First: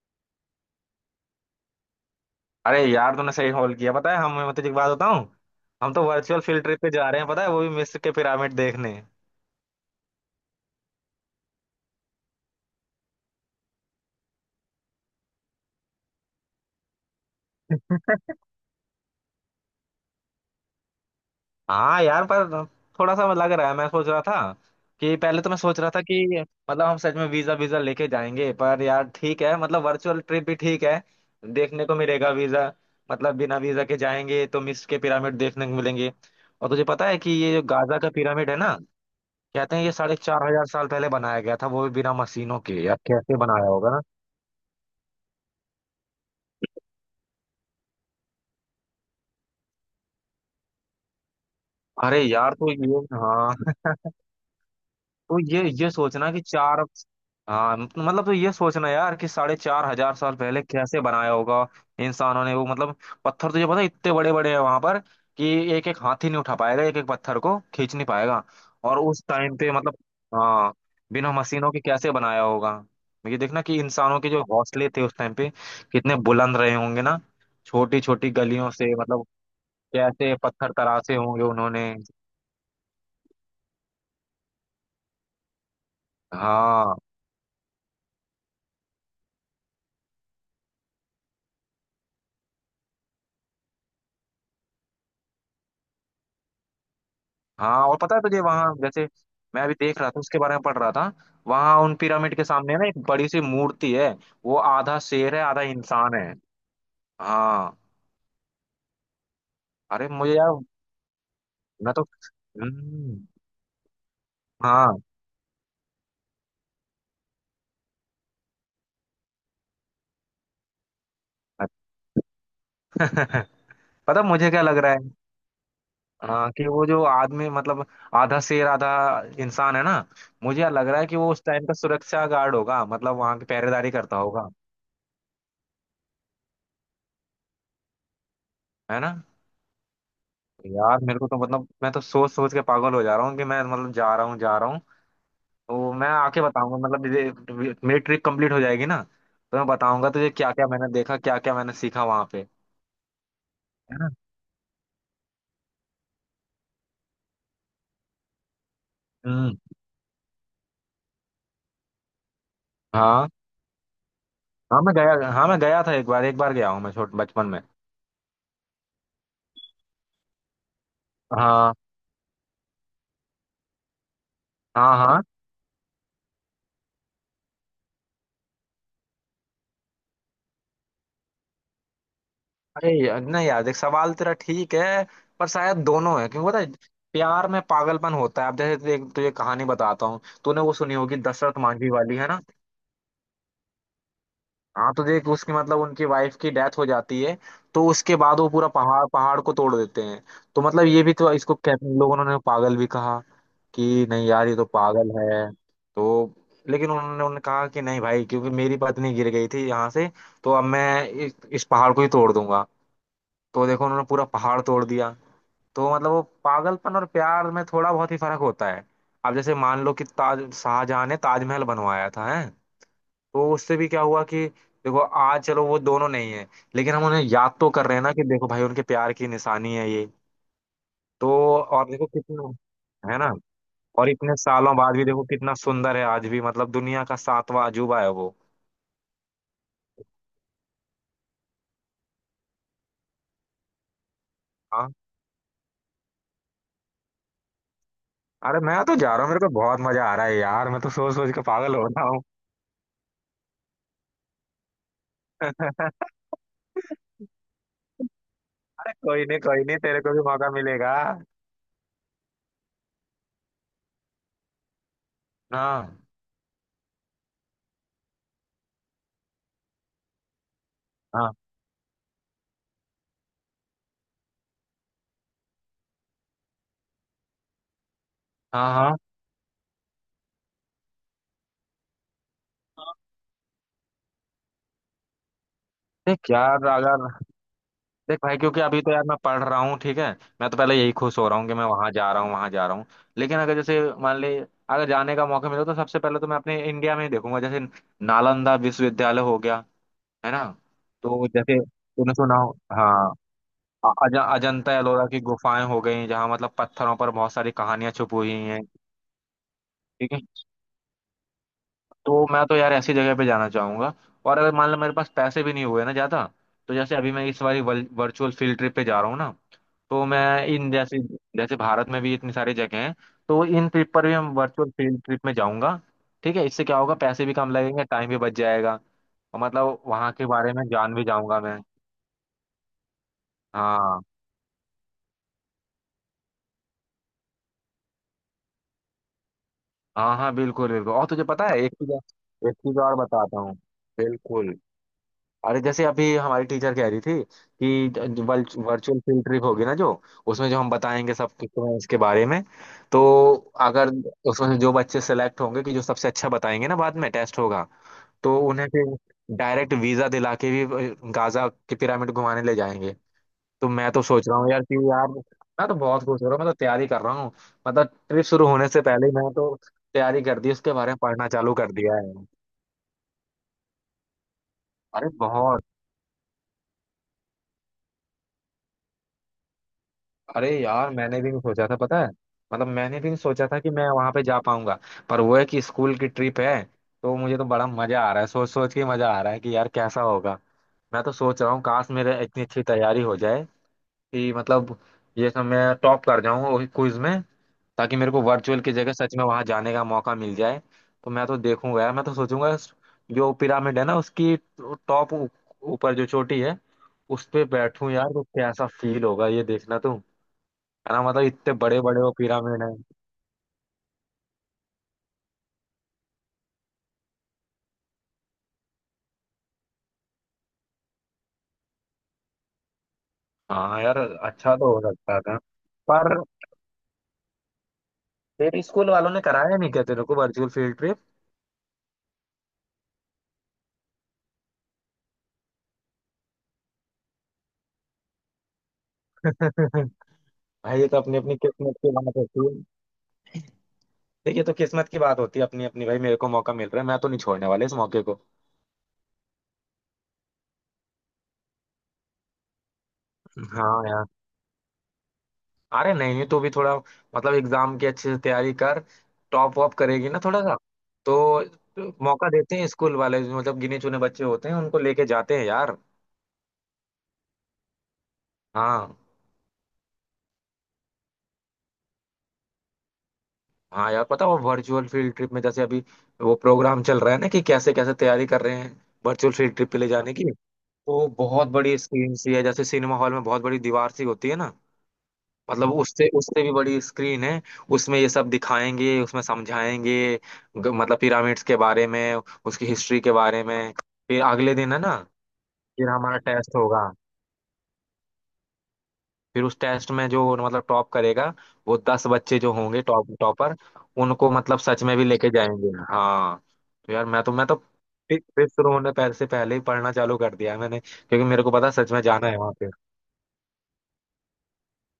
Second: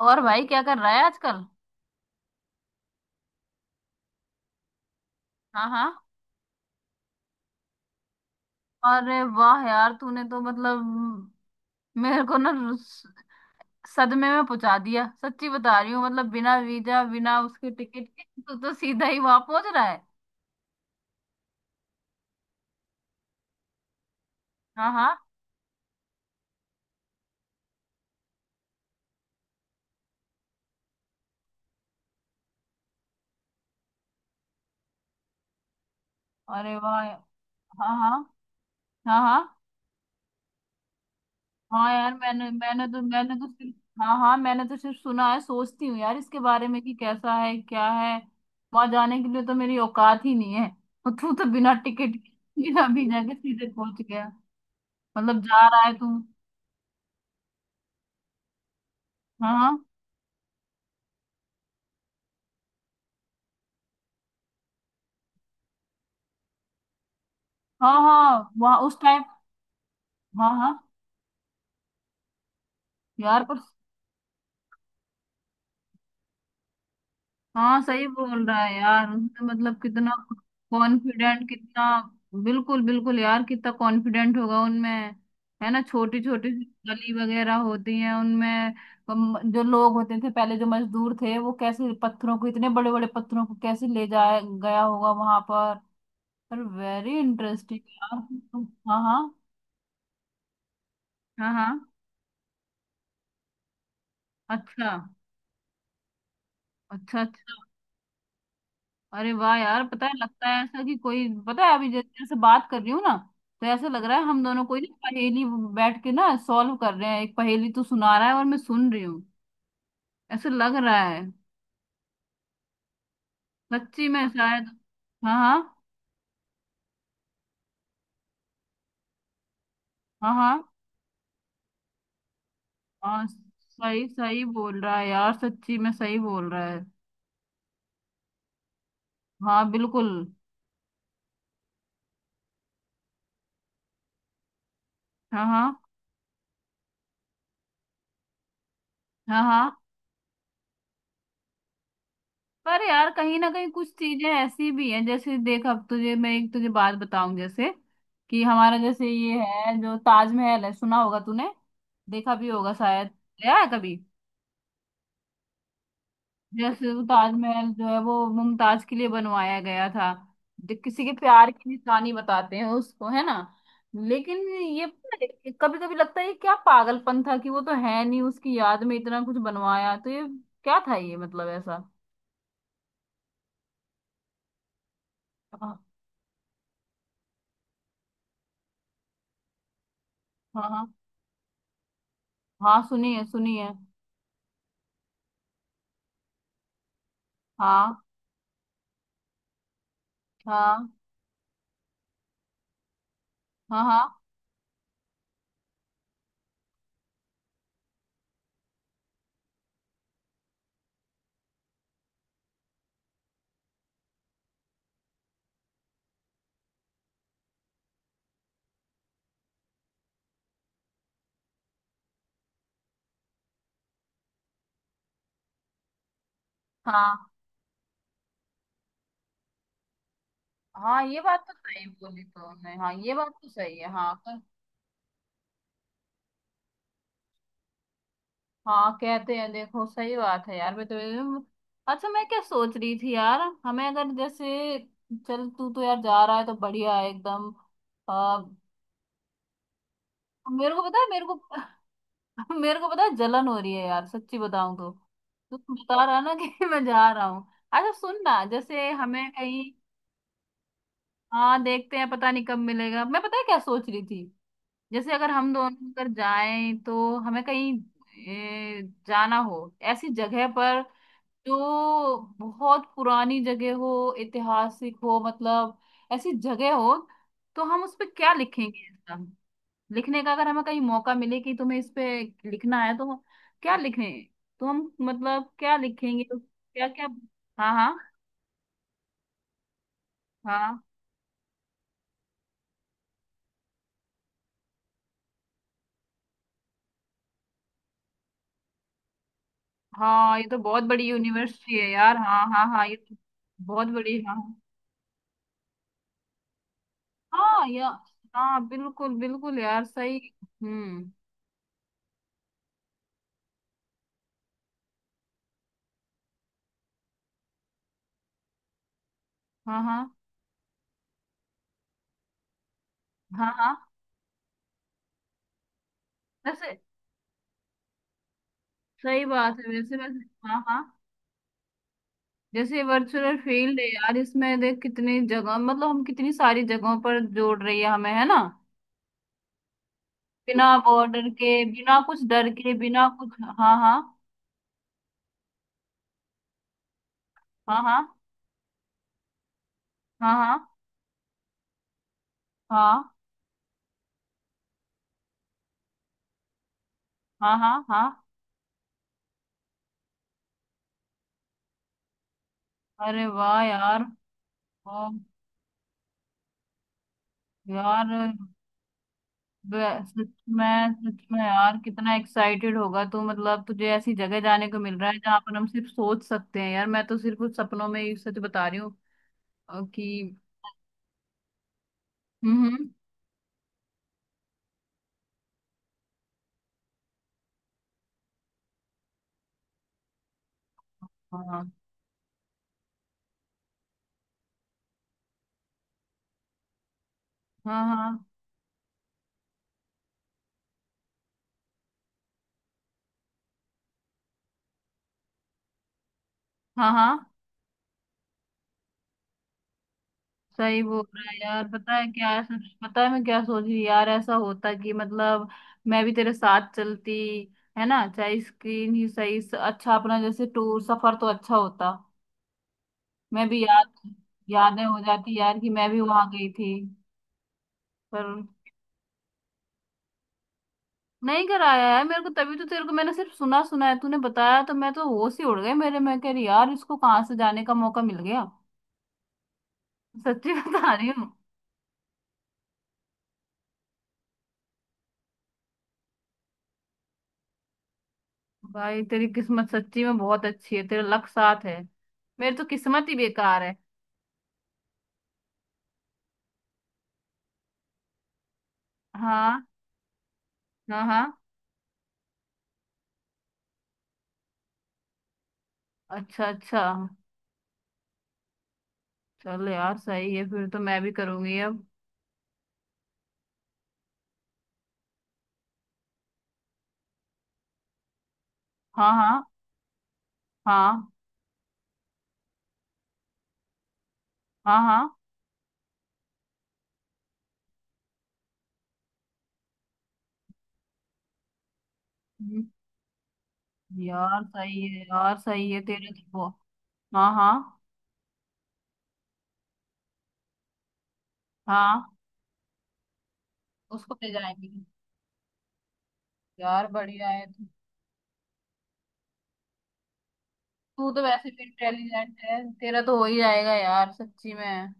और भाई क्या कर रहा है आजकल? अरे यार तूने सही कॉल किया। पता है, हम मैं तुझे एक बात बताऊं। हाँ हम तो हाँ। वर्चुअल फील्ड ट्रिप पे जा रहे हैं, पता है, वो भी मिस्र के पिरामिड देखने। अरे वाह यार तूने तो मतलब मेरे को ना सदमे में पहुंचा दिया। सच्ची बता रही हूँ। मतलब बिना वीजा बिना उसके टिकट के तू तो सीधा ही वहां पहुंच रहा है। हाँ यार, पर थोड़ा सा लग रहा है। मैं सोच रहा था हाँ हाँ। कि पहले तो मैं सोच रहा था कि मतलब हम सच में वीजा वीजा लेके जाएंगे, पर यार ठीक है। मतलब वर्चुअल ट्रिप भी ठीक है, देखने को मिलेगा। वीजा मतलब, बिना वीजा के जाएंगे तो मिस्र के पिरामिड देखने को मिलेंगे। और अरे तुझे वाह पता या- है कि ये जो हाँ गाजा हाँ। का पिरामिड है ना, हाँ हाँ। कहते हैं ये 4,500 साल पहले बनाया गया था, वो भी हाँ बिना यार मैंने मशीनों के। यार, मैंने कैसे तो बनाया सिर्फ। होगा? हाँ हाँ। मैंने तो सिर्फ सुना है। सोचती हूँ यार इसके बारे में कि कैसा है क्या है। वहां जाने के लिए तो मेरी औकात ही नहीं है और तू तो बिना टिकट अरे यार, तो बिना ये, वीजा के सीधे हाँ। पहुंच तो मतलब ये जा रहा ये है तू। सोचना कि चार, हाँ मतलब तो ये सोचना यार कि साढ़े हाँ चार हजार साल पहले कैसे बनाया होगा इंसानों ने। वो मतलब, पत्थर तुझे पता है इतने बड़े बड़े हैं वहां पर, कि एक एक हाथी नहीं उठा पाएगा, एक एक पत्थर को हाँ खींच हाँ नहीं पाएगा। हाँ। वहाँ उस और उस टाइम। टाइम पे मतलब, हाँ हाँ हाँ, बिना मशीनों के कैसे बनाया होगा। ये यार पर देखना कि इंसानों के जो हौसले थे उस टाइम पे, कितने बुलंद रहे होंगे ना। हाँ छोटी सही छोटी बोल रहा गलियों है से यार मतलब, उसने। मतलब कितना कैसे पत्थर तराशे होंगे कॉन्फिडेंट। उन्होंने। कितना बिल्कुल बिल्कुल यार कितना कॉन्फिडेंट होगा उनमें, है ना? छोटी छोटी सी हाँ गली वगैरह होती है उनमें। जो लोग होते थे पहले जो मजदूर थे वो कैसे पत्थरों को इतने बड़े बड़े पत्थरों को कैसे ले जाया गया होगा वहां पर। पर वेरी हाँ। इंटरेस्टिंग और पता यार। है तुझे, वहाँ हाँ जैसे, हाँ। मैं अभी देख रहा था, उसके बारे में पढ़ रहा था। हाँ हाँ। वहाँ उन पिरामिड के सामने ना, एक बड़ी सी मूर्ति है। वो अच्छा आधा शेर है, आधा इंसान है। अच्छा अच्छा। हाँ। अरे वाह यार पता अरे है मुझे लगता यार, है ऐसा कि कोई पता है अभी मैं तो, जैसे जैसे बात कर रही हूँ ना हम्म, तो ऐसा लग रहा है हम दोनों कोई ना हाँ। पहेली बैठ के ना सॉल्व कर रहे हैं। एक पहेली तू सुना रहा है और मैं सुन रही हूँ। ऐसा लग रहा है। सच्ची पता में मुझे क्या शायद। लग रहा है, हाँ हाँ। हाँ, कि वो जो आदमी मतलब, आधा शेर आधा इंसान है ना, हाँ हाँ। मुझे लग रहा है कि वो उस टाइम का सुरक्षा गार्ड होगा, मतलब हाँ वहां की पहरेदारी सही करता सही होगा। बोल रहा है यार सच्ची में सही बोल रहा है। है ना। हाँ बिल्कुल। यार मेरे को तो मतलब, मैं तो सोच सोच के पागल हो जा रहा हूँ कि मैं मतलब जा रहा हूँ, जा रहा हूँ। हाँ हाँ वो मैं आके बताऊंगा, मतलब मेरी ट्रिप कंप्लीट हो जाएगी ना, हाँ तो मैं हाँ। बताऊंगा तुझे क्या क्या मैंने देखा, क्या क्या मैंने सीखा वहां पे। पर यार कहीं ना कहीं कुछ है ना। चीजें ऐसी भी हैं जैसे देख। अब तुझे मैं एक तुझे बात बताऊं जैसे कि हमारा जैसे ये हम्म। है जो ताजमहल है सुना होगा तूने। देखा भी होगा शायद। हाँ गया है कभी। हाँ, मैं गया। हाँ मैं गया था एक बार, एक बार गया हूँ मैं जैसे वो छोट बचपन में। ताजमहल जो है वो मुमताज के लिए बनवाया गया था। जो किसी के प्यार की हाँ निशानी बताते हैं उसको, है ना? लेकिन ये हाँ हाँ। कभी कभी लगता है ये क्या पागलपन था कि वो तो है नहीं उसकी याद में इतना कुछ बनवाया। तो ये क्या था ये, मतलब ऐसा। अरे यार, नहीं यार, देख, सवाल तेरा ठीक है, पर हाँ शायद दोनों है क्योंकि पता है, प्यार में पागलपन होता है। अब जैसे तुझे कहानी बताता हूँ। तूने वो हाँ। सुनी होगी, दशरथ मांझी वाली, है ना। हाँ सुनिए सुनिए। हाँ तो देख उसकी मतलब उनकी वाइफ की डेथ हो जाती है। तो हाँ उसके बाद वो पूरा पहाड़ पहाड़ को तोड़ देते हैं। तो मतलब हाँ ये भी तो, इसको कहते हैं, लोगों ने पागल भी कहा हाँ हाँ कि नहीं यार ये तो पागल है। तो लेकिन उन्होंने उन्होंने कहा कि नहीं भाई, क्योंकि मेरी पत्नी गिर गई थी यहाँ से, तो अब मैं इस पहाड़ को ही तोड़ दूंगा। तो देखो उन्होंने पूरा पहाड़ तोड़ दिया। तो मतलब वो पागलपन और प्यार में थोड़ा बहुत ही फर्क होता है। अब जैसे मान लो कि ताज, शाहजहां ने ताजमहल बनवाया था, है। तो उससे भी क्या हुआ कि देखो आज चलो वो दोनों नहीं है, लेकिन हम हाँ। उन्हें याद तो कर रहे हैं ना, कि देखो भाई उनके प्यार की निशानी है ये। हाँ ये तो बात तो और सही देखो बोली कितना, तुमने। हाँ ये है बात ना, तो सही है। और हाँ इतने पर सालों बाद भी देखो कितना सुंदर है आज भी, मतलब दुनिया का सातवां अजूबा है वो। हाँ कहते हैं देखो। सही बात है यार मैं तो। अच्छा मैं क्या सोच रही थी यार हमें अगर जैसे हाँ। चल तू तो यार जा रहा है तो बढ़िया है एकदम। आ, अरे मैं तो जा रहा हूँ, मेरे को बहुत मजा आ रहा है यार, मेरे मैं को तो पता है सोच मेरे को सोच के पागल हो रहा हूँ। मेरे को पता है जलन हो रही है यार सच्ची बताऊं तो। तू तो बता रहा है ना कि मैं जा रहा हूँ। अच्छा सुन ना जैसे अरे कोई हमें नहीं कहीं। कोई नहीं, तेरे को भी मौका मिलेगा। हाँ देखते हैं पता नहीं कब मिलेगा। मैं पता है क्या सोच रही थी जैसे अगर हम दोनों हाँ अगर जाएं तो हमें कहीं ए, जाना हो ऐसी जगह पर हाँ जो बहुत पुरानी जगह हो, ऐतिहासिक हो, मतलब ऐसी जगह हो। तो हम उस पे क्या हाँ लिखेंगे हाँ। ऐसा? लिखने का अगर हमें कहीं मौका मिले कि तुम्हें इस पे लिखना है तो क्या लिखें? तो हम मतलब क्या लिखेंगे देख तो यार क्या अगर क्या? हाँ हाँ। देख भाई, क्योंकि अभी तो यार मैं पढ़ रहा हूँ, ठीक है। मैं तो पहले हाँ यही खुश हो रहा हूँ कि मैं वहां जा रहा हूँ, वहां जा रहा हूँ। लेकिन अगर जैसे मान ले, अगर जाने का मौका मिला तो सबसे पहले तो मैं अपने इंडिया में ही देखूंगा, जैसे नालंदा विश्वविद्यालय हो गया, है हाँ ना। ये तो बहुत बड़ी तो जैसे यूनिवर्सिटी है तूने यार। सुना हाँ हो, हाँ हाँ ये हाँ, तो बहुत अ- अज, बड़ी, हाँ। अजंता एलोरा की गुफाएं हो गई, जहाँ मतलब पत्थरों पर बहुत सारी हाँ या कहानियां छुपी हुई हैं। हाँ बिल्कुल बिल्कुल यार ठीक सही। है। हम्म। तो मैं तो यार ऐसी जगह पे जाना चाहूंगा। और अगर मान लो मेरे पास पैसे भी नहीं हुए ना ज्यादा, तो जैसे अभी मैं इस बार वर्चुअल फील्ड ट्रिप पे जा रहा हूँ ना, हाँ हाँ। तो मैं इन जैसे जैसे भारत में भी इतनी सारी जगह हैं, तो हाँ इन हाँ। ट्रिप पर भी हम वर्चुअल फील्ड ट्रिप में जाऊंगा। ठीक है। इससे वैसे क्या होगा, पैसे भी कम लगेंगे, टाइम भी बच जाएगा, सही और बात है मतलब वैसे वहाँ वैसे। के बारे हाँ में हाँ। जान भी जाऊंगा मैं। जैसे वर्चुअल फील्ड है हाँ यार इसमें देख कितनी जगह मतलब हम कितनी सारी जगहों पर जोड़ रही है हमें, है ना? हाँ। हाँ बिना बिल्कुल बिल्कुल, और तुझे बॉर्डर पता के है एक चीज, बिना कुछ डर एक के चीज और बिना कुछ, बताता हूँ। हाँ हाँ। बिल्कुल। अरे जैसे अभी हमारी टीचर कह रही थी हाँ हाँ कि वर्चुअल फील्ड ट्रिप होगी ना, जो उसमें जो हम हाँ बताएंगे सब कुछ तुम्हें इसके बारे में, हाँ। तो अगर उसमें से जो बच्चे सेलेक्ट होंगे कि जो सबसे अच्छा बताएंगे ना, बाद में टेस्ट हाँ होगा, हाँ हाँ हाँ। तो उन्हें फिर डायरेक्ट वीजा दिला के भी गाजा के पिरामिड घुमाने ले जाएंगे। अरे वाह तो मैं तो यार। सोच रहा हूँ यार कि यार ओ मैं तो बहुत खुश हो रहा हूँ, मैं तो तैयारी कर रहा हूँ। मतलब यार ट्रिप शुरू होने से पहले ही मैं तो वे- तैयारी सच कर दी, उसके बारे में। में सच पढ़ना में चालू कर यार दिया है। कितना एक्साइटेड होगा तू। मतलब तुझे ऐसी जगह जाने को मिल अरे रहा है जहां पर बहुत, हम सिर्फ सोच सकते हैं यार। मैं तो सिर्फ कुछ सपनों में ही सच बता रही हूँ कि अरे यार मैंने भी नहीं सोचा था, पता है, मतलब हम्म। मैंने भी नहीं सोचा था कि मैं वहां पे जा पाऊंगा, पर वो है कि स्कूल की ट्रिप है। तो मुझे तो बड़ा मजा आ रहा है, सोच सोच के मजा आ रहा है कि यार कैसा होगा। मैं तो सोच रहा हूँ हाँ काश मेरे इतनी अच्छी तैयारी हो जाए कि मतलब ये सब मैं टॉप कर जाऊंगा वही क्विज में, हाँ ताकि मेरे को हाँ वर्चुअल की जगह सच में वहां जाने का मौका मिल जाए। तो मैं तो देखूंगा यार, मैं तो सोचूंगा, जो पिरामिड है ना उसकी टॉप, ऊपर जो चोटी है, हाँ। हाँ उस पे बैठूं यार तो कैसा फील होगा, ये देखना तू। सही है बोल ना, मतलब रहा है इतने यार बड़े पता बड़े है वो क्या ऐसा। पिरामिड है। पता है मैं क्या सोच रही यार ऐसा होता कि मतलब मैं भी तेरे साथ चलती, है ना? चाहे स्क्रीन ही सही अच्छा अपना जैसे टूर सफर तो अच्छा होता। मैं भी हाँ याद, यार, अच्छा तो हो यादें हो सकता था। जाती यार कि मैं भी पर वहां गई थी। पर तेरे स्कूल वालों ने कराया नहीं क्या तेरे को वर्चुअल फील्ड ट्रिप? नहीं कराया है मेरे को। तभी तो तेरे को मैंने सिर्फ सुना सुना है। तूने बताया तो मैं तो होश ही उड़ गई मेरे। मैं कह रही यार इसको कहाँ से जाने का मौका मिल गया। सच्ची भाई ये बता तो रही अपनी हूँ। अपनी किस्मत की बात होती है। देखिए तो किस्मत की बात होती है अपनी अपनी, भाई मेरे को मौका मिल रहा है, मैं तो नहीं छोड़ने वाला इस मौके को। भाई तेरी किस्मत सच्ची में बहुत अच्छी है तेरा लक साथ है। मेरी तो किस्मत ही बेकार है। हाँ यार। अरे नहीं नहीं, तू भी थोड़ा मतलब एग्जाम की अच्छे से तैयारी कर, टॉप हाँ वॉप करेगी ना थोड़ा सा, हाँ। हाँ तो मौका देते हैं स्कूल वाले जो मतलब गिने चुने बच्चे होते हैं उनको लेके जाते हैं यार। अच्छा अच्छा। हाँ चल यार सही है फिर तो मैं भी करूंगी अब। हाँ। यार पता, वो वर्चुअल फील्ड ट्रिप में जैसे अभी वो प्रोग्राम चल रहा है ना, कि कैसे कैसे तैयारी कर रहे हैं हाँ वर्चुअल हाँ फील्ड ट्रिप पे ले जाने की। तो हाँ बहुत बड़ी स्क्रीन सी है जैसे सिनेमा हॉल में बहुत बड़ी दीवार सी होती है ना, हाँ। हाँ मतलब उससे उससे भी बड़ी स्क्रीन है। उसमें ये सब दिखाएंगे, उसमें समझाएंगे, मतलब पिरामिड्स के बारे में, हम्म। उसकी हिस्ट्री के बारे में। फिर अगले दिन है ना, यार सही है फिर तेरे हमारा तो टेस्ट बहुत- होगा। हाँ हाँ। फिर उस टेस्ट में जो मतलब टॉप करेगा, वो दस हाँ बच्चे जो होंगे टॉप टॉपर, उसको ले उनको मतलब जाएंगे। सच में भी लेके जाएंगे। हाँ। यार तो यार मैं बढ़िया तो है। मैं तो फिर शुरू होने पहले से पहले ही पढ़ना चालू कर दिया है मैंने, तू तो क्योंकि मेरे वैसे को भी पता है सच में जाना है इंटेलिजेंट वहाँ। है तेरा तो हो ही जाएगा यार सच्ची में।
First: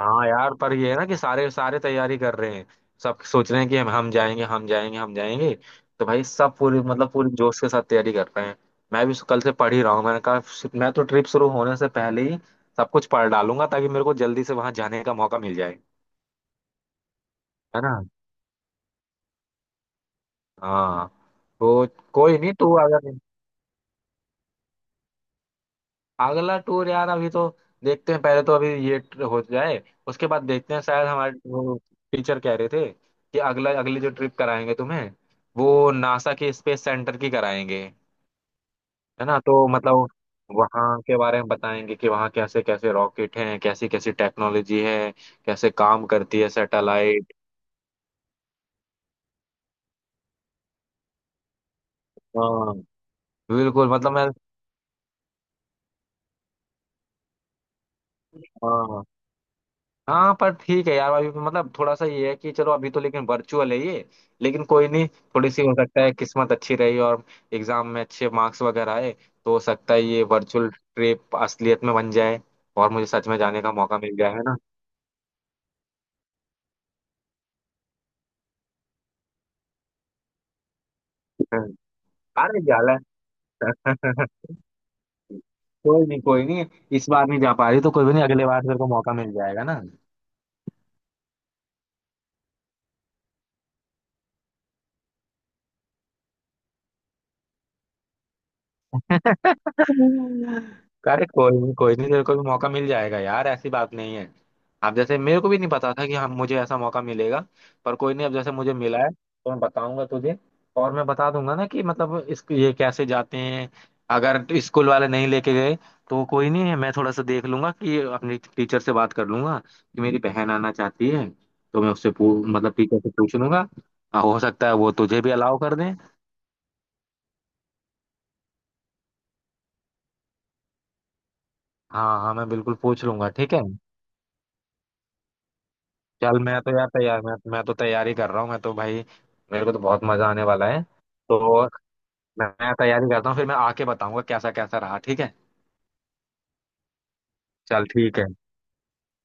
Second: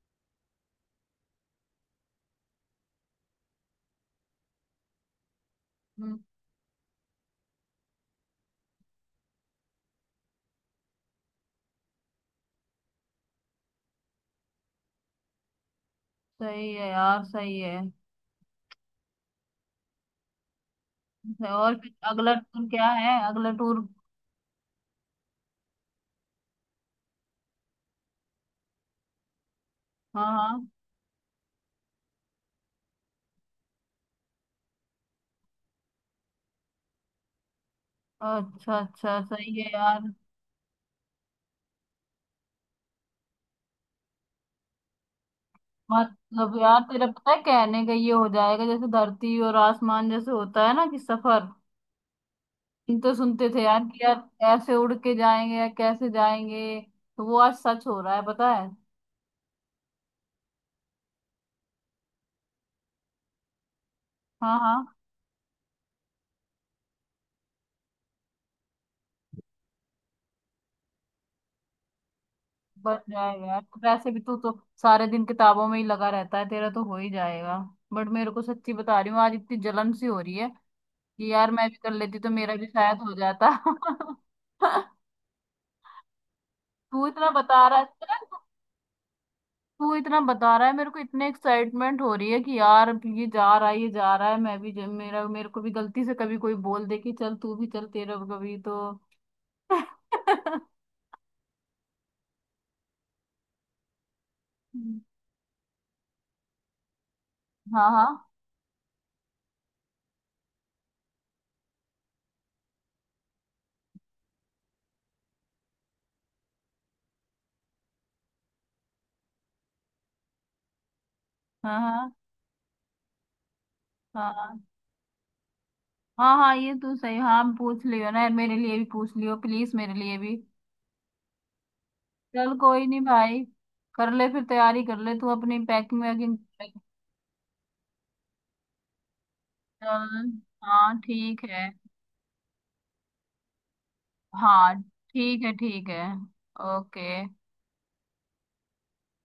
हाँ यार। पर ये है ना कि सारे सारे तैयारी कर रहे हैं, सब सोच रहे हैं कि हम जाएंगे, हम जाएंगे, हम जाएंगे। तो हम्म। भाई सब पूरी मतलब पूरी जोश के साथ तैयारी कर रहे हैं। मैं भी कल से पढ़ ही रहा हूँ। मैंने कहा मैं तो ट्रिप शुरू होने से पहले ही सब कुछ पढ़ डालूंगा ताकि मेरे को जल्दी से वहां जाने का मौका मिल जाए। सही है यार सही है। है ना। हाँ। अच्छा, और तो फिर अगला कोई नहीं। टूर तू क्या अगर है अगला टूर? अगला टूर यार अभी तो देखते हैं, पहले तो अभी ये हो जाए, उसके बाद हाँ देखते हैं। शायद हमारे वो टीचर कह रहे थे कि अगला अगली जो ट्रिप कराएंगे तुम्हें, वो नासा के स्पेस सेंटर की कराएंगे। हाँ अच्छा अच्छा है ना। सही तो है यार। मतलब वहाँ के बारे में बताएंगे कि वहाँ कैसे कैसे रॉकेट हैं, कैसी कैसी टेक्नोलॉजी है, कैसे काम करती है मतलब यार तेरा पता सैटेलाइट। है कहने का ये हो जाएगा जैसे धरती और आसमान जैसे होता है ना कि सफर। हाँ हम तो सुनते थे यार बिल्कुल, कि मतलब यार मैं, कैसे उड़ के जाएंगे या कैसे जाएंगे। तो वो आज सच हो रहा है पता है। हाँ हाँ। पर ठीक है यार अभी मतलब थोड़ा सा ये है कि चलो अभी तो लेकिन वर्चुअल है ये, हाँ लेकिन कोई हाँ। नहीं। थोड़ी सी हो सकता है किस्मत अच्छी रही, और एग्जाम में अच्छे मार्क्स वगैरह आए, तो हो सकता है ये वर्चुअल ट्रिप असलियत में बन जाए, और बच मुझे सच में जाएगा यार जाने का मौका वैसे मिल भी जाए, तू है तो ना। सारे दिन किताबों में ही लगा रहता है तेरा तो हो ही जाएगा। बट मेरे को सच्ची बता रही हूँ आज इतनी जलन सी हो रही है कि यार मैं हम्म। भी कर लेती तो मेरा अरे भी जाला। शायद हो जाता कोई नहीं कोई नहीं, तू इस बार इतना नहीं जा बता पा रहा रही तो कोई भी है। नहीं, अगले बार तेरे को मौका मिल जाएगा ना। तू इतना बता रहा है मेरे को इतने एक्साइटमेंट हो रही है कि यार ये जा रहा है ये जा रहा है। मैं भी मेरा मेरे को भी गलती से कभी कोई बोल दे कि चल तू भी चल तेरा भी कभी तो अरे कोई नहीं कोई नहीं, तेरे को भी मौका मिल जाएगा यार, ऐसी बात नहीं है। आप जैसे मेरे को भी नहीं पता था कि हम मुझे ऐसा मौका मिलेगा। हाँ पर कोई नहीं, हाँ अब जैसे मुझे मिला है तो मैं बताऊंगा तुझे, और मैं बता दूंगा ना कि मतलब इस ये कैसे जाते हैं। अगर स्कूल वाले नहीं लेके गए तो कोई नहीं है, मैं थोड़ा सा देख लूंगा कि अपनी टीचर से बात कर लूंगा कि मेरी बहन आना चाहती है, तो मैं उससे हाँ मतलब टीचर से पूछ लूंगा। हाँ, हाँ हो हाँ सकता है वो तुझे भी अलाउ कर दें। हाँ हाँ ये तो सही। हाँ पूछ लियो ना मेरे लिए भी। पूछ लियो प्लीज मेरे लिए भी। हाँ हाँ मैं चल बिल्कुल कोई नहीं पूछ लूंगा, भाई। ठीक है। कर ले फिर तैयारी कर ले तू अपनी पैकिंग वैकिंग चल मैं कर तो ले। यार तैयार, मैं तो तैयारी कर रहा हूँ, मैं तो भाई मेरे को तो बहुत मजा चल आने वाला है। हाँ ठीक तो है। मैं तैयारी करता हूँ, फिर मैं आके बताऊंगा कैसा कैसा हाँ रहा, ठीक है। ठीक है ओके। चल ठीक है।